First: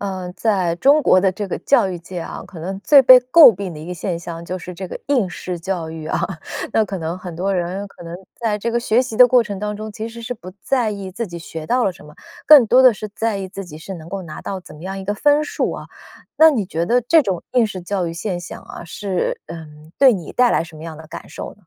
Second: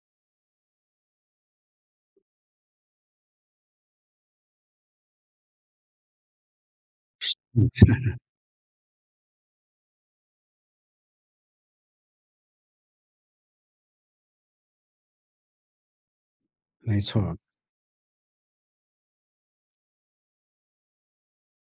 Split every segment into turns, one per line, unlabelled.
呃，在中国的这个教育界啊，可能最被诟病的一个现象就是这个应试教育啊，那可能很
是，
多
嗯，
人可能
是。
在这个学习的过程当中其实是不在意自己学到了什么，更多的是在意自己是能够拿到怎么样一个分数啊。那你觉得
没错
这
儿。
种应试教育现象啊，是，嗯，对你带来什么样的感受呢？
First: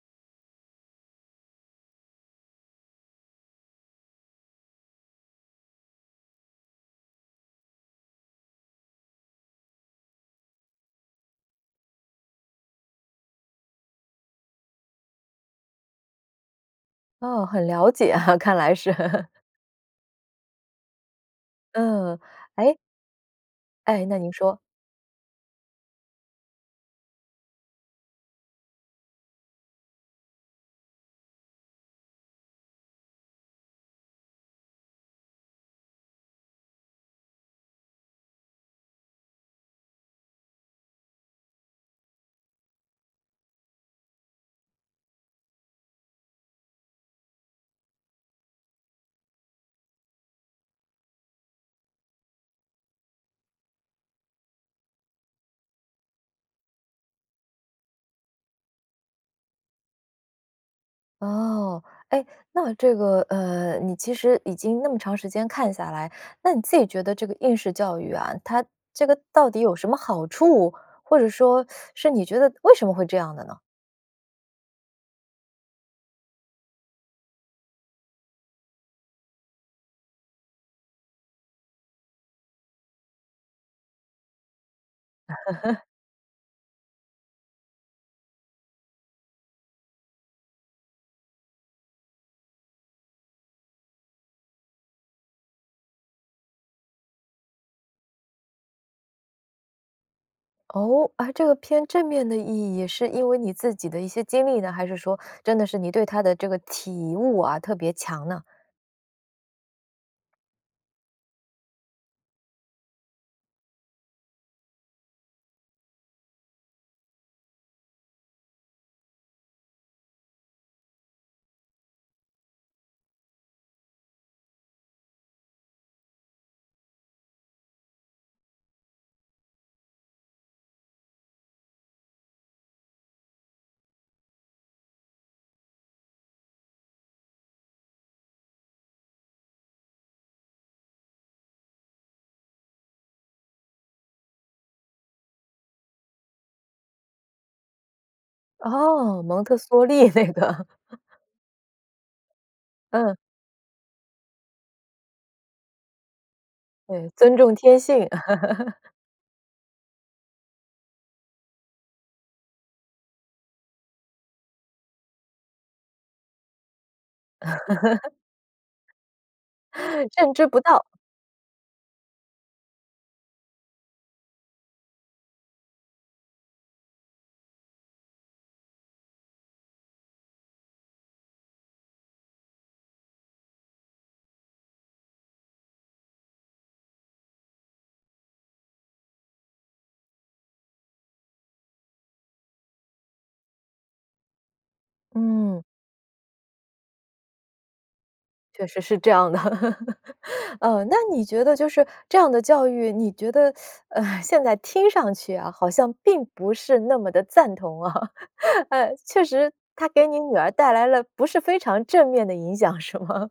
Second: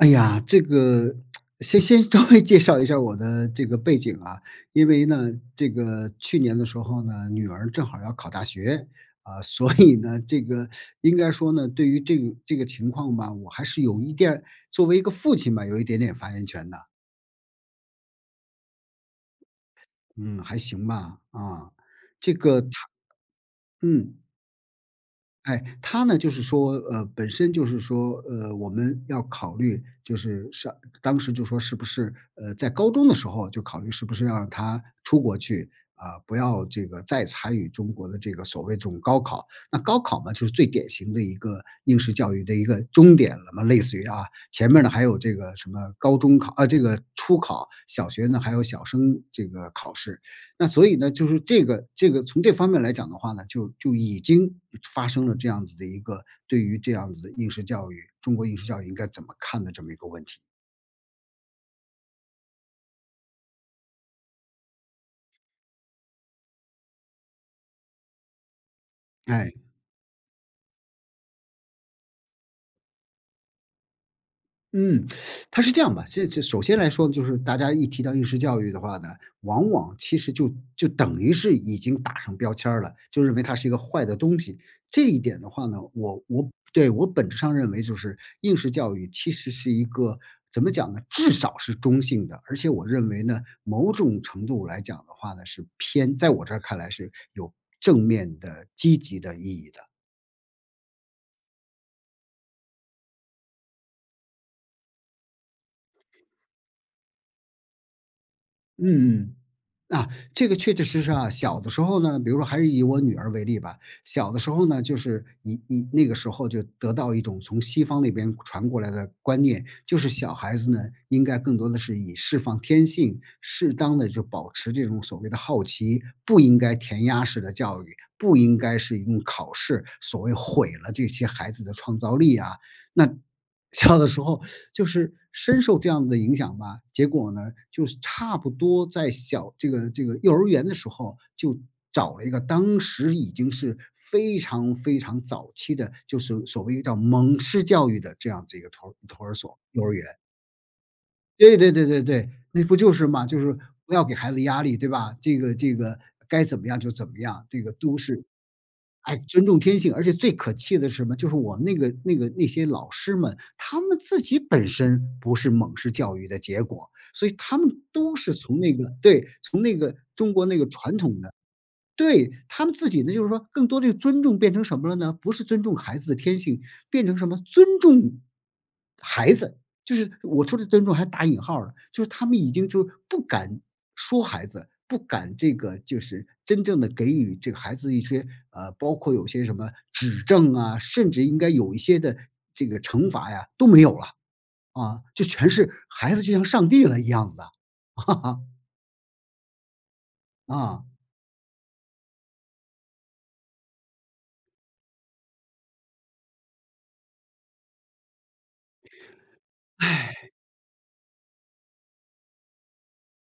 哎呀，这个 先先稍微介绍一下我的这个背景啊，因为呢，这个去年的时候呢，女儿正好要考大学，呃，所以呢，这个应该说呢，对于这个这个情况吧，我还是有一点儿作为一个父亲吧，有一点点发言权的。
哦，很了解啊，看来是。
嗯，还行吧，啊。
嗯，
这个她
哎哎，
嗯。
那您说。
哎，她呢就是说呃，本身就是说，呃，我们要考虑就是上当时就说是不是呃，在高中的时候就考虑是不是要让她出国去，呃，不要这个再参与中国的这个所谓这种高考。那高考嘛，就是最典型的一个应试教育的一个终点了嘛类似于啊，前面儿呢，还有这个什么高中考啊这个初考，小学呢还有小升这个考试。那所以呢，就是这个这个从这方面来讲的话呢，就就已经发生了这样子的一个对于这样子的应试教育，中国应试教育应该怎么看的这么一个问题。
哦，哎，那这个，呃，你其实已经那么长时间看下来，那你自己觉得这个应试教育啊，它这个到
哎。
底有什么好处？或者说 是你觉得为什么会这样的呢？
嗯，它是这样的，这首先来说呢，就是大家一提到应试教育的话呢，往往其实就就等于是已经打上标签儿了，就认为它是一个坏的东西，这一点儿的话呢，我我对，我本质上认为就是应试教育其实是一个怎么讲呢？至少是中性的。而且我认为呢，某种程度来讲的话呢，是偏在我这儿看来是有正面的积极的意义的。
哦，啊这个偏正面的意义是因为你自己的一些经历呢？还是说真的是你对它的这个体悟啊特别强呢？
嗯嗯，啊，这个确确实实啊，小的时候呢比如说还是以我女儿为例吧，小的时候呢，就是你你那个时候就得到一种从西方那边传过来的观念，就是小孩子呢，应该更多的是以释放天性，适当地就保持这种所谓的好奇，不应该填鸭式的教育，不应该是用考试所谓毁了这些孩子的创造力啊。那小的时候就是深受这样的影响吧，结果呢，就是差不多在小这个这个幼儿园的时候就找了一个，当时已经是非常非常早期的，就是所所谓叫蒙式教育的这样子一个托
哦，
托儿
蒙特
所幼
梭
儿园。
利那个。
对对对对对，那不就是
嗯。
嘛，就是不要给孩子压力对吧？这个这个该怎么样就怎
对，
么
尊
样，
重
这个
天
都
性。
是 哎，尊重天性，而且最可气的是什么？就是我们那个那个那些老师们，他们自己本身不是蒙式教育的结果，所以他们都 是从那个对，从那个 中
认知
国那
不
个
到。
传统的对，他们自己呢，就是说更多地是尊重变成什么了呢？不是尊重孩子的天性，变成什么？“尊重”孩子，就是我说的“尊重”还打引号了。就是他们已经就不敢说孩子，不敢这个就是真正地给予这个孩子一些，呃，包括有些什么指正啊，甚至应该有一些的这个惩罚呀都没有了，啊，就全
嗯。
是孩子就像上帝了一样的啊。
确实是这样的。呃，
啊。
那你觉得就是这样的教育，你觉得，呃，现在听上去啊，好像并不是那么的赞同啊，呃，确实它给你 女儿带来了不是非常正面的影响，是吗？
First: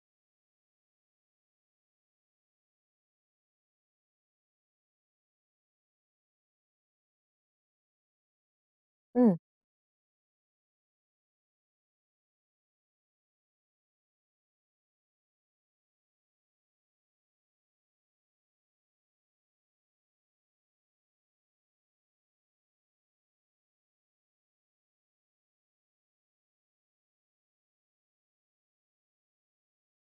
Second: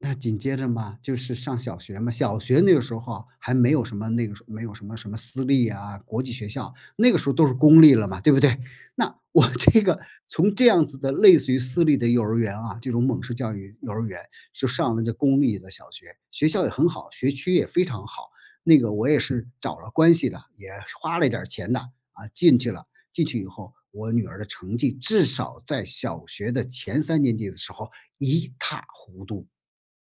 那紧接着嘛，就是上小学嘛，小学那个时候还没有什么那个时候没有什么什么私立啊，国际学校，那个时候都是公立了嘛，对不对？那
嗯。
我这个从这样子的类似于私立的幼儿园啊这种蒙氏教育幼儿园就上了这公立的小学，学校也很好，学区也非常好，那个我也是找了关系的，也花了一点儿钱的，啊，进去了。进去以后，我女儿的成绩至少在小学的前3年级的时候一塌糊涂。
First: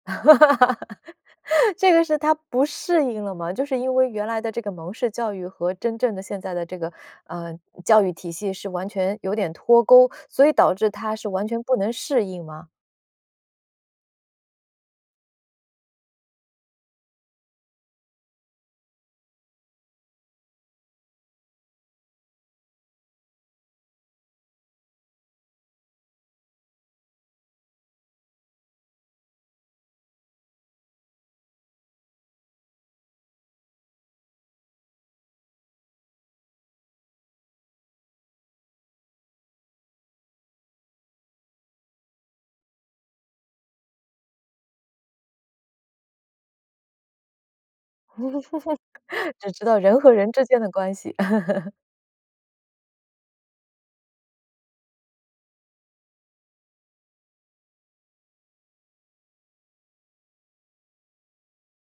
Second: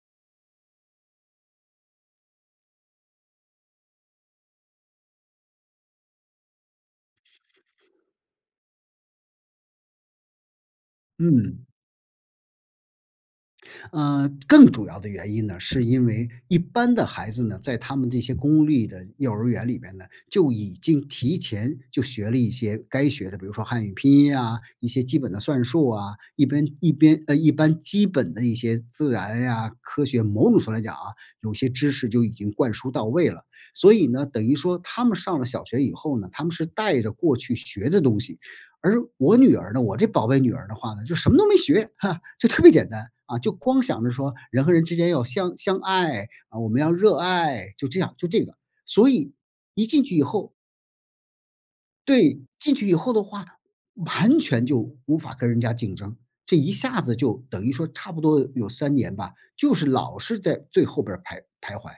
这个是她不适应了吗？就是因为原来的这个蒙氏教育和真正的现在的这个，呃，教育体系是完全有点脱钩，所以导致她是完全
嗯。
不能适应吗？
呃，更主要的原因呢，是因为一般的孩子呢，在他们这些公立的幼儿园里面呢，就已经提前就学了一些该学的比如说汉语拼音啊，一些基本的算术啊，一边一边，呃，一般基本的一些自然呀、科学某种程度上来讲啊，有些知识就已经灌输到位了。所以呢，等于说他们上了小学以后呢，他们是带着过去学的东西，而我女儿呢我这宝贝女儿的话呢，就什么都没学哈，就特别简单，啊，就光想着说人和人之间要相相爱啊，我们要热爱，就这样就这个，所以
只知道
一
人
进
和
去以
人之
后
间的关系。
对，进去以后的话，完全就无法跟人家竞争。这一下子就等于说差不多有3年吧，就是老是在最后边儿徘徘徊。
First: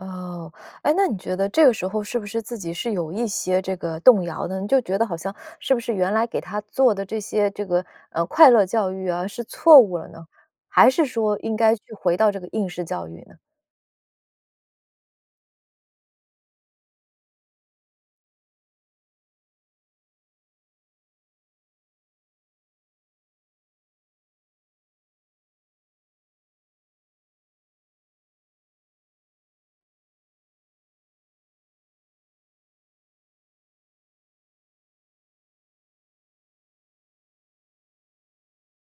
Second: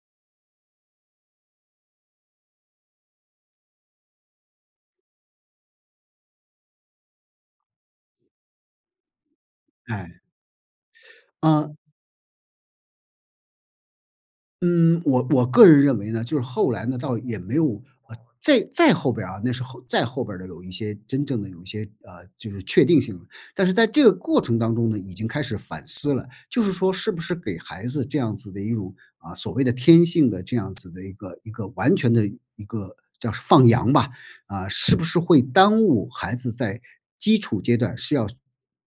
哦，诶，那你觉得这个时候是不是自己是有一些这个动摇的，你就觉得好像是不是原来给他做的这些这个，呃，快乐教育啊是错误了
哎。
呢？还是说应该
嗯。
去回到这个应试教育呢？
嗯，我我个人认为呢，就是后来呢，倒也没有啊，再再后面边儿啊那是后再后面边儿的有一些真正的有一些，呃，就是确定性。但是在这个过程当中呢，已经开始反思了。就是说是不是给孩子这样子的一种，啊，所谓的天性的这样子的一个一个完全的一个叫放羊吧，啊，是不是会耽误孩子在基础阶段是要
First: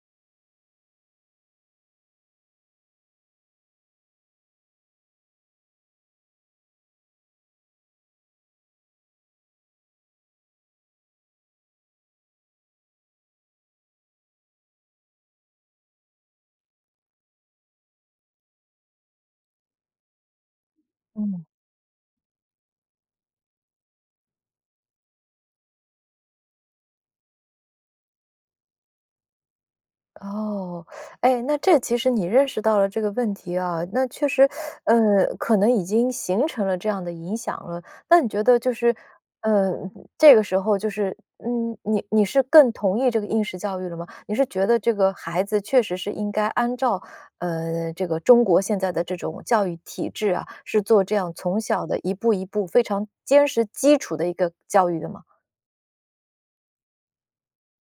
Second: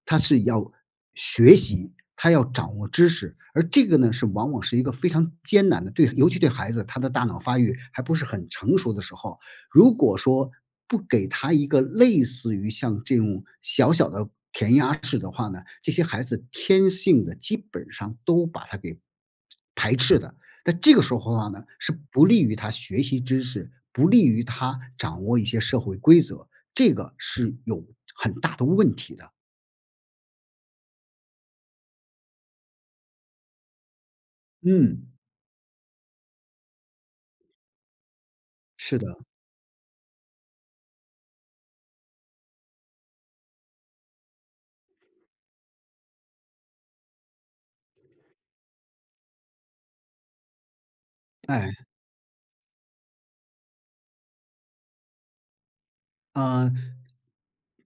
他是要学习，他要掌握知识。而这个呢是往往是一个非常艰难的，对尤其对孩子他的大脑发育还不是很成熟的时候，如果说不给他一个类似于像这种小小的填鸭式的话呢，这些孩子天性地基本上都把它给排斥的。但这个时候的
嗯。
话呢，是不利于他学习知识，不利于他掌握一些社会规则。这个是有很大的问题的。
哦，哎，那这其实你认识到了这个问题啊，那确实，
嗯。
呃，可能已经形成了这样的影响了，那你觉得就是，
是的。
呃，这个时候就是嗯，你你是更同意这个应试教育了吗？你是觉得这个孩子确实是应该按照，呃，这个中国现在的这种教育体制啊，是做这样从小
哎。
的一步一步非常坚实基础的一个教育的吗？
呃，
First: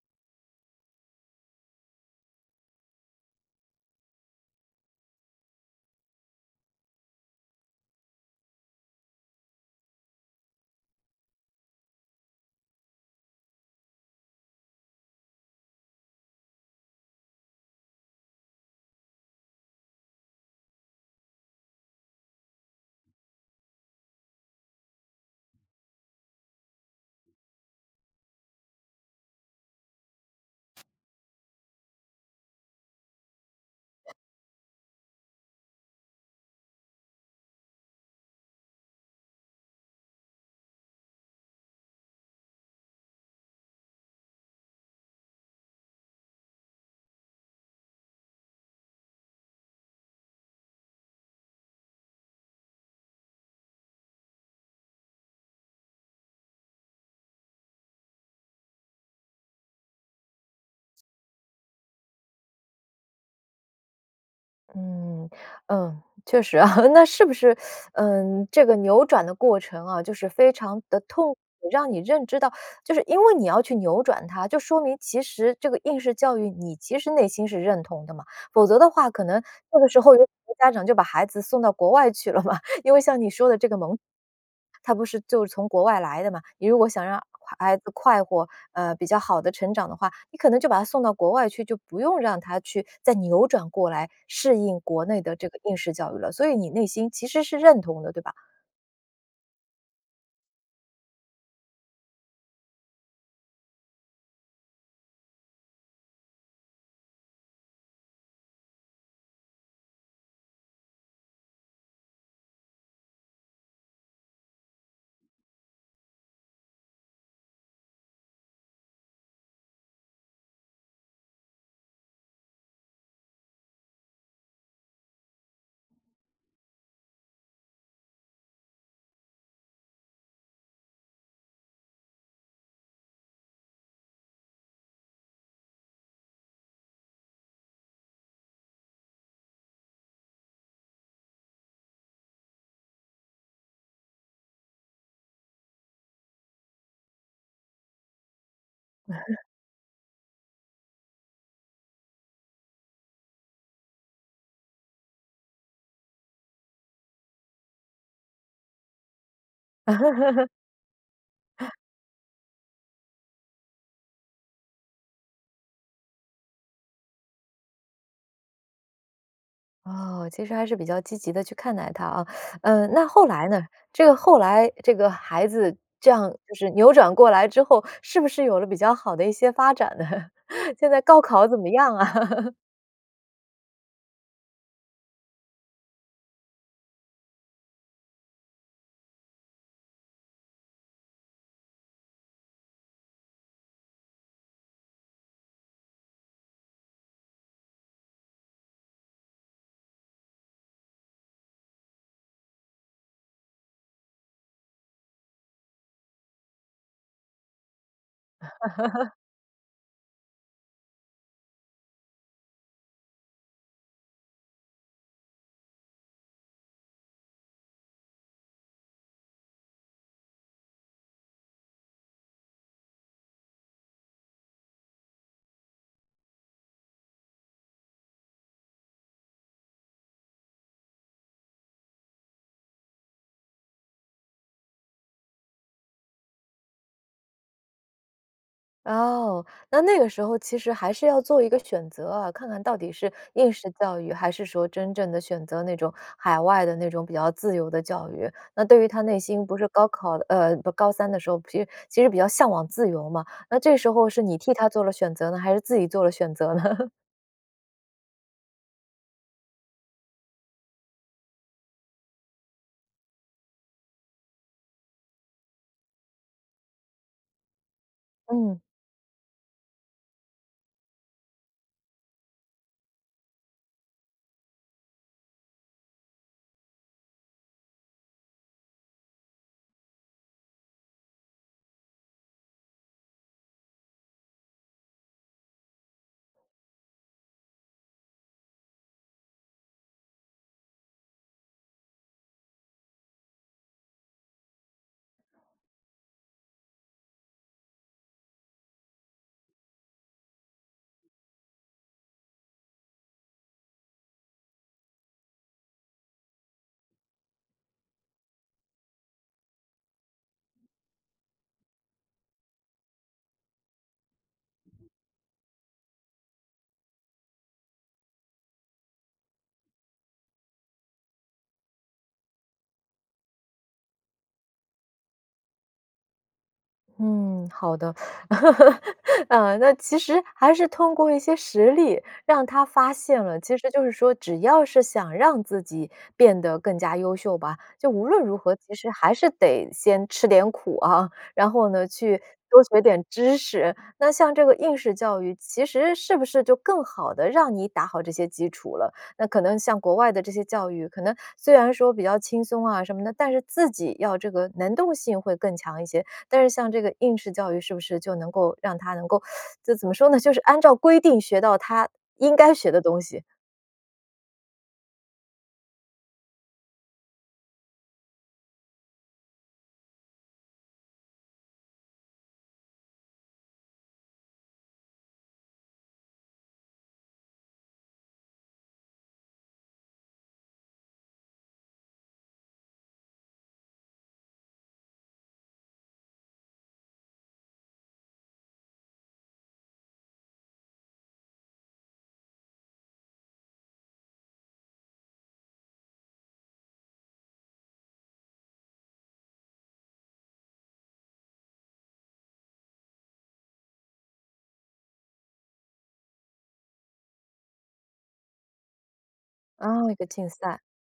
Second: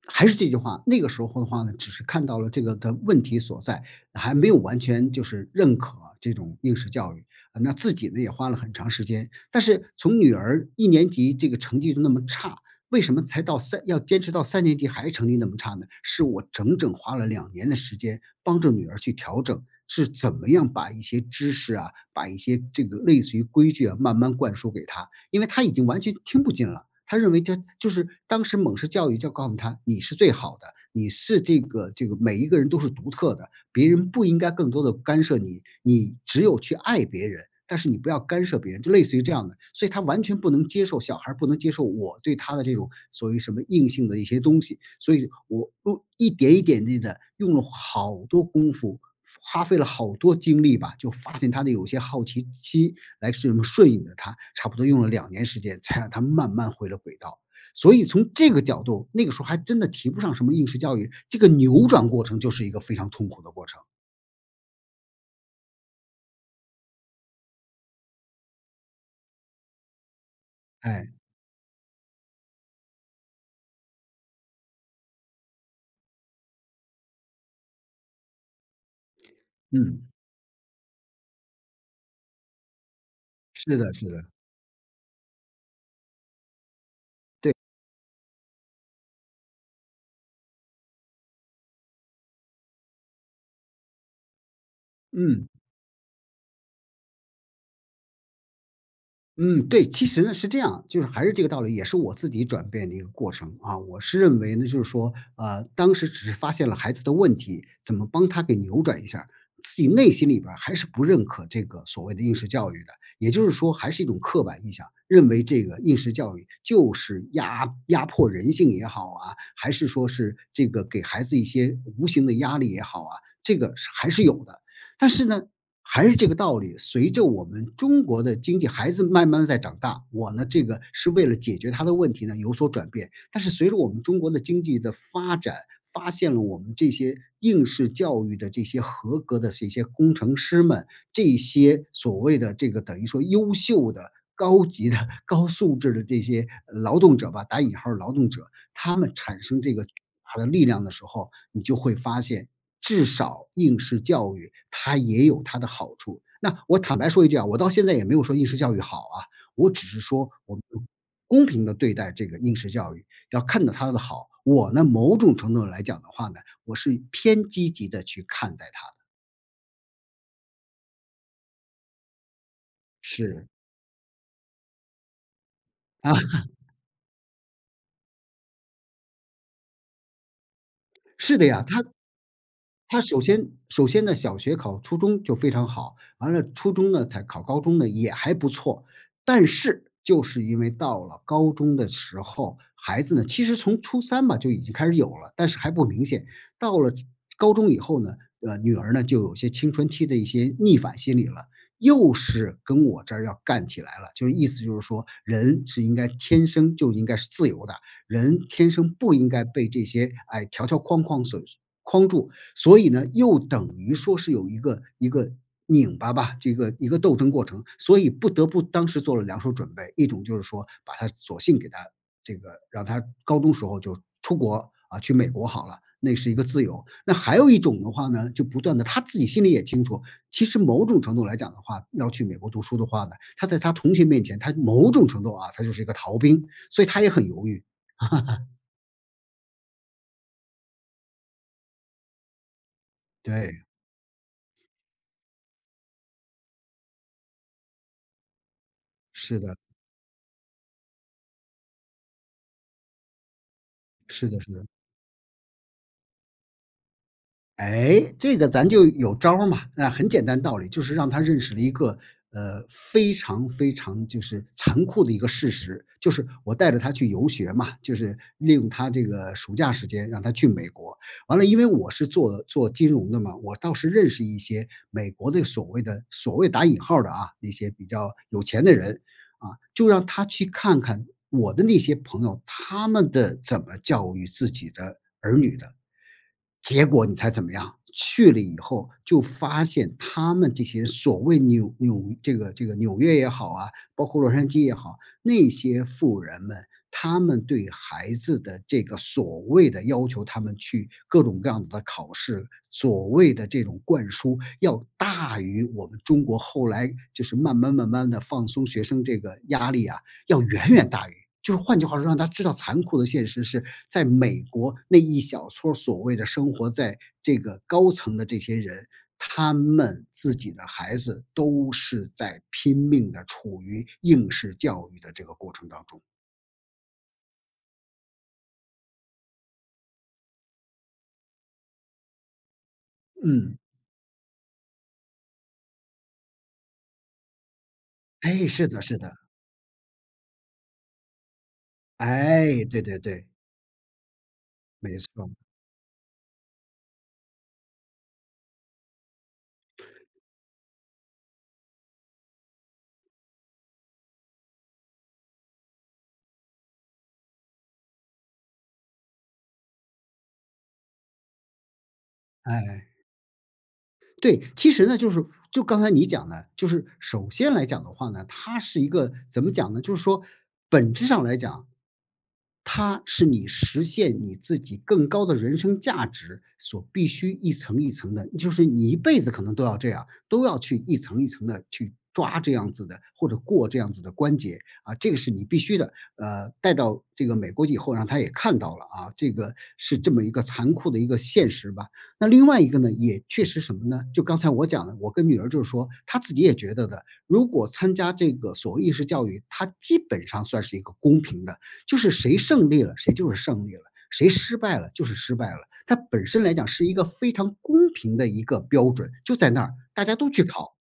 还是这句话，那个时候的话呢，只是看到了这个的问题所在，还没有完全就是认可这种应试教育。那自己呢也花了很长时间，但是从女儿一年级这个成绩就那么差，为什么才到三要坚持到三年级还是成绩那么差呢？是我整整花了2年的时间帮着女儿去调整，是怎么样把一些知识啊，把一些这个类似于规矩啊，慢慢灌输给她，因为她已经完全听不进了，她认为这就是当时美式教育就告诉她你是最好的，你是这个这个每一个人都是独特的，别人不应该更多地干涉你，你只有去爱别人，但是你不要干涉别人，就类似于这样的，所以她完全不能接受小孩儿不能接受我对她的这种所谓什么硬性的一些东西。所以我我一点一点一点地用了好多功夫，花费了好多精力吧，就发现她的有些好奇心来是顺应了她，差不多用了2年时间才让她慢慢回了轨道。所以从这个角度，那个时候还真的提不上什么应试教育，这个扭转过程就是一个非常痛苦的过程。
嗯嗯，确实啊，那是不是，呃，这个扭转的过程啊，就是非常的
哎。
痛苦，让你认知到就是因为你要去扭转她，就说明其实这个应试教育你其实内心是认同的嘛，否则的话，可能那个时
嗯。
候有很多家长就把孩子送到国外去了嘛，因为像你说的这个
是的
蒙
是的。
它不是就是从国外来的嘛，你如果想让
对。
孩子快活，呃，比较好的成长的话，你可能就把她送到国外去，就不用让她去再扭转过来，适应国内的
嗯。
这个应试教育了。所以你内心其实是认同的，对吧？
嗯，对，其实呢是这样，就是还是这个道理，也是我自己转变的一个过程啊。我是认为呢，就是说，呃，当时只是发现了孩子的问题，怎么帮她给扭转一下，自己内心里面还是不认可这个所谓的应试教育的，也就是说还是一种刻板印象，认为这个应试教育就是压压迫人性也好啊，还是说是这个给孩子一些无形的压力也好啊，这个还是有的。但是呢，还是这个道理，随着我们中国的经济孩子慢慢地在长大，我呢，这个是为了解决她的问题呢有所转变，但是随着我们中国的经济的发展，发现了我们这些应试教育的这些合格的这些工程师们，这些所谓的这个等于说优秀的，高级的、高素质的这些“劳动者”吧，打引号的“劳动者”，他们产 生这个他的力量的时候，你就会发现至少应试教育它也有它的好处。那我坦白说一句啊，我到现在也没有说应试教育好啊，我只是说 我们公平地 对待这个应试教育，要看到它的好，我呢，某种程度上来讲的话呢，我是偏积极地去看待它的。
哦，其实还是比较积极地去看待它啊，呃，那后
是。
来呢？这个后来这个孩子这样就 是扭转过来之后，是不是有了比较好的一些发展呢？现在高
是的
考怎
呀，
么
她
样啊？
她首先首先呢，小学考初中就非常好，完了初中呢才考高中呢，也还不错，但是就是因为到了高中的时候，孩子呢其实从初三吧就已经开始有了，但是还不明显，到了高中以后呢，呃，女儿呢就有一些青春期的一些逆反心理了，又是跟我这儿要干起来了，就是意思就是说人是应该天生就应该是自由的，人，天生不 应该被这些，哎，条条框框所框住，所以呢，又等于说是有一个一个拧巴吧，这个一个斗争过程，所以不得不当时做了两手准备。一种就是说把她索性给她这个让她高中时候就出国，呃，去美国好了，那是一个自由，那还有一种的话呢，就不断地她自己心里也清楚，其实某种程度来讲的话呢，要去美国读书的话呢，她在她同学面前，她某种程度啊，她就是一个逃兵，所以她也很犹豫。
哦，那那个时候其实还是要做一个选择啊，看看到底是应
对。
试教育，还是说真正地选择那种海外的那种比较自由的教育。那对于他内
是
心
的。
不是高考呃，不高三的时候，其实其实比较向往自由嘛，那这时候是
是
你
的是
替
的。
他做了选择呢，还是自己做了选择呢？
诶，这个咱就有招儿嘛。啊，很简单的道理，就是让他认识了一个，呃，非常非常，就是残酷的一个事实。就是我带着他去游学嘛，就是利
嗯。
用他这个暑假时间让他去美国，完了因为我是做做金融的嘛，我倒是认识一些美国的所谓的所谓打引号的啊，那些比较有钱的人，啊，就让他去看看我的那些朋友，他们的怎么教育自己的儿女的。结果你猜怎么样，去了以后就发现他们这些所谓纽纽这个这个纽约也好啊，包括洛杉矶也好，那些富人们，他们对孩子的这个所谓的要求他们去各种各样的考试，所谓的这种灌输，要大于我们中国后来就是慢慢慢慢地放松，学生这个压力啊，要远远大于就是换句话说，让他知道残酷的现实是，在美国那一小撮所谓的生活在这个高层的这些人，他们自己的孩子都是在拼命地处于应试教育的这个过程当中。
嗯，好的。嗯，那其实还是通过一些实例让她发现了其
嗯。
实就是说只要是想让自己变得更加优秀吧，就无论如
诶，
何，
是
其
的
实
是
还
的。
是得先吃点苦啊。然后呢，去多
哎，
学
对对
点
对。
知识，那像这个应试
没
教
错儿。
育，其实是不是就更好地让你打好这些基础了。那可能像国外的这些教育可能虽然说比较轻松啊什么的，但是自己要这个能动性会更强一些，但是像这个应试教育，是不是就能够让她能够 就怎么说呢？就是按照规定学到她应该学的
哎。
东西。
对，其实呢，就是就刚才你讲的就是首先来讲的话呢，它是一个怎么讲呢？就是说本质上来讲，它是你实现你自己更高的人生价值所必须一层一层的就是你一辈子可能都要这样，都要去一层一层地去抓这样子的或者过这样子的关节，啊，这个是你必须的。呃，带到这个美国以后，让她也看到了，啊，这个是这么一个残酷的一个现实吧。那另外一个呢，也确实什么呢？就刚才我讲的我跟女儿就是说她自己也觉得的，如果参加这个所谓应试教育，它基本上算是一个公平的，就是谁胜利了，谁就是胜利了，谁失败了就是失败了。它本身来讲是一个非常公平的一个标准，就在那
啊，一
大
个
家都
竞
去
赛，
考。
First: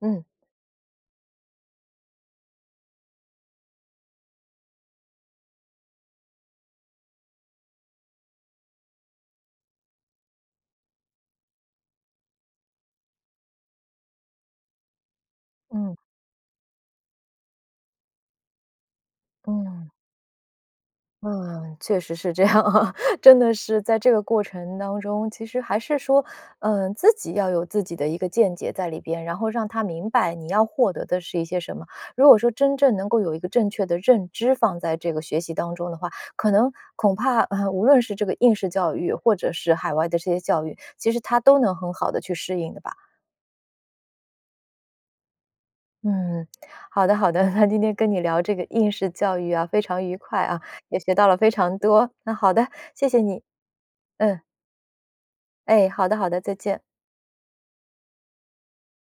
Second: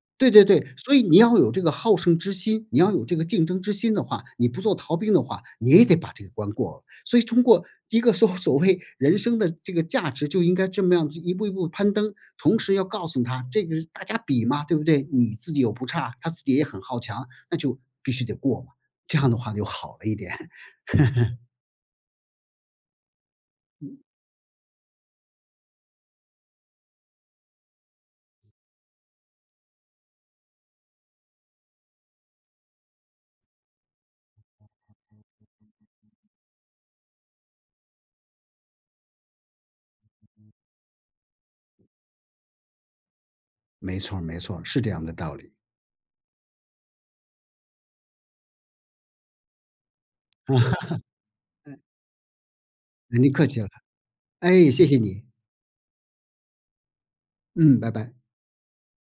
嗯。
对对对，所以你要有这个好胜之心，你要有这个竞争之心的话，你不做逃兵的话，你也得把这个关过了。所以通过一个说所谓人生的这个价值，就应该这么样子一步一步攀登，同时要告诉她这个是大家比嘛，对不对？你自己又不
嗯。
差，她自己也很好强，那就必须得过嘛，这样的话就
嗯。
好了一点。
嗯，确实是这样啊。真的是在
嗯。
这个过程当中，其实还是说，嗯，自己要有自己的一个见解在里边，然后让她明白你要获得的是一些什么。如果说真正能够有一个正确的认知放在这个学习当中的话，可能恐怕，呃，无论是这个应试教育或者是海外的这些教育，其实她都能很好地去适应的吧。
没错儿没错儿，是这样的道理。
嗯，好的好的，那今天跟你聊这个应试教育啊，非常愉快啊，也学到了 非常
嗯。
多，那好的，谢谢
您
你，
客气了，
嗯。
哎，谢谢你。
哎，好的好的，再见。
嗯，拜拜。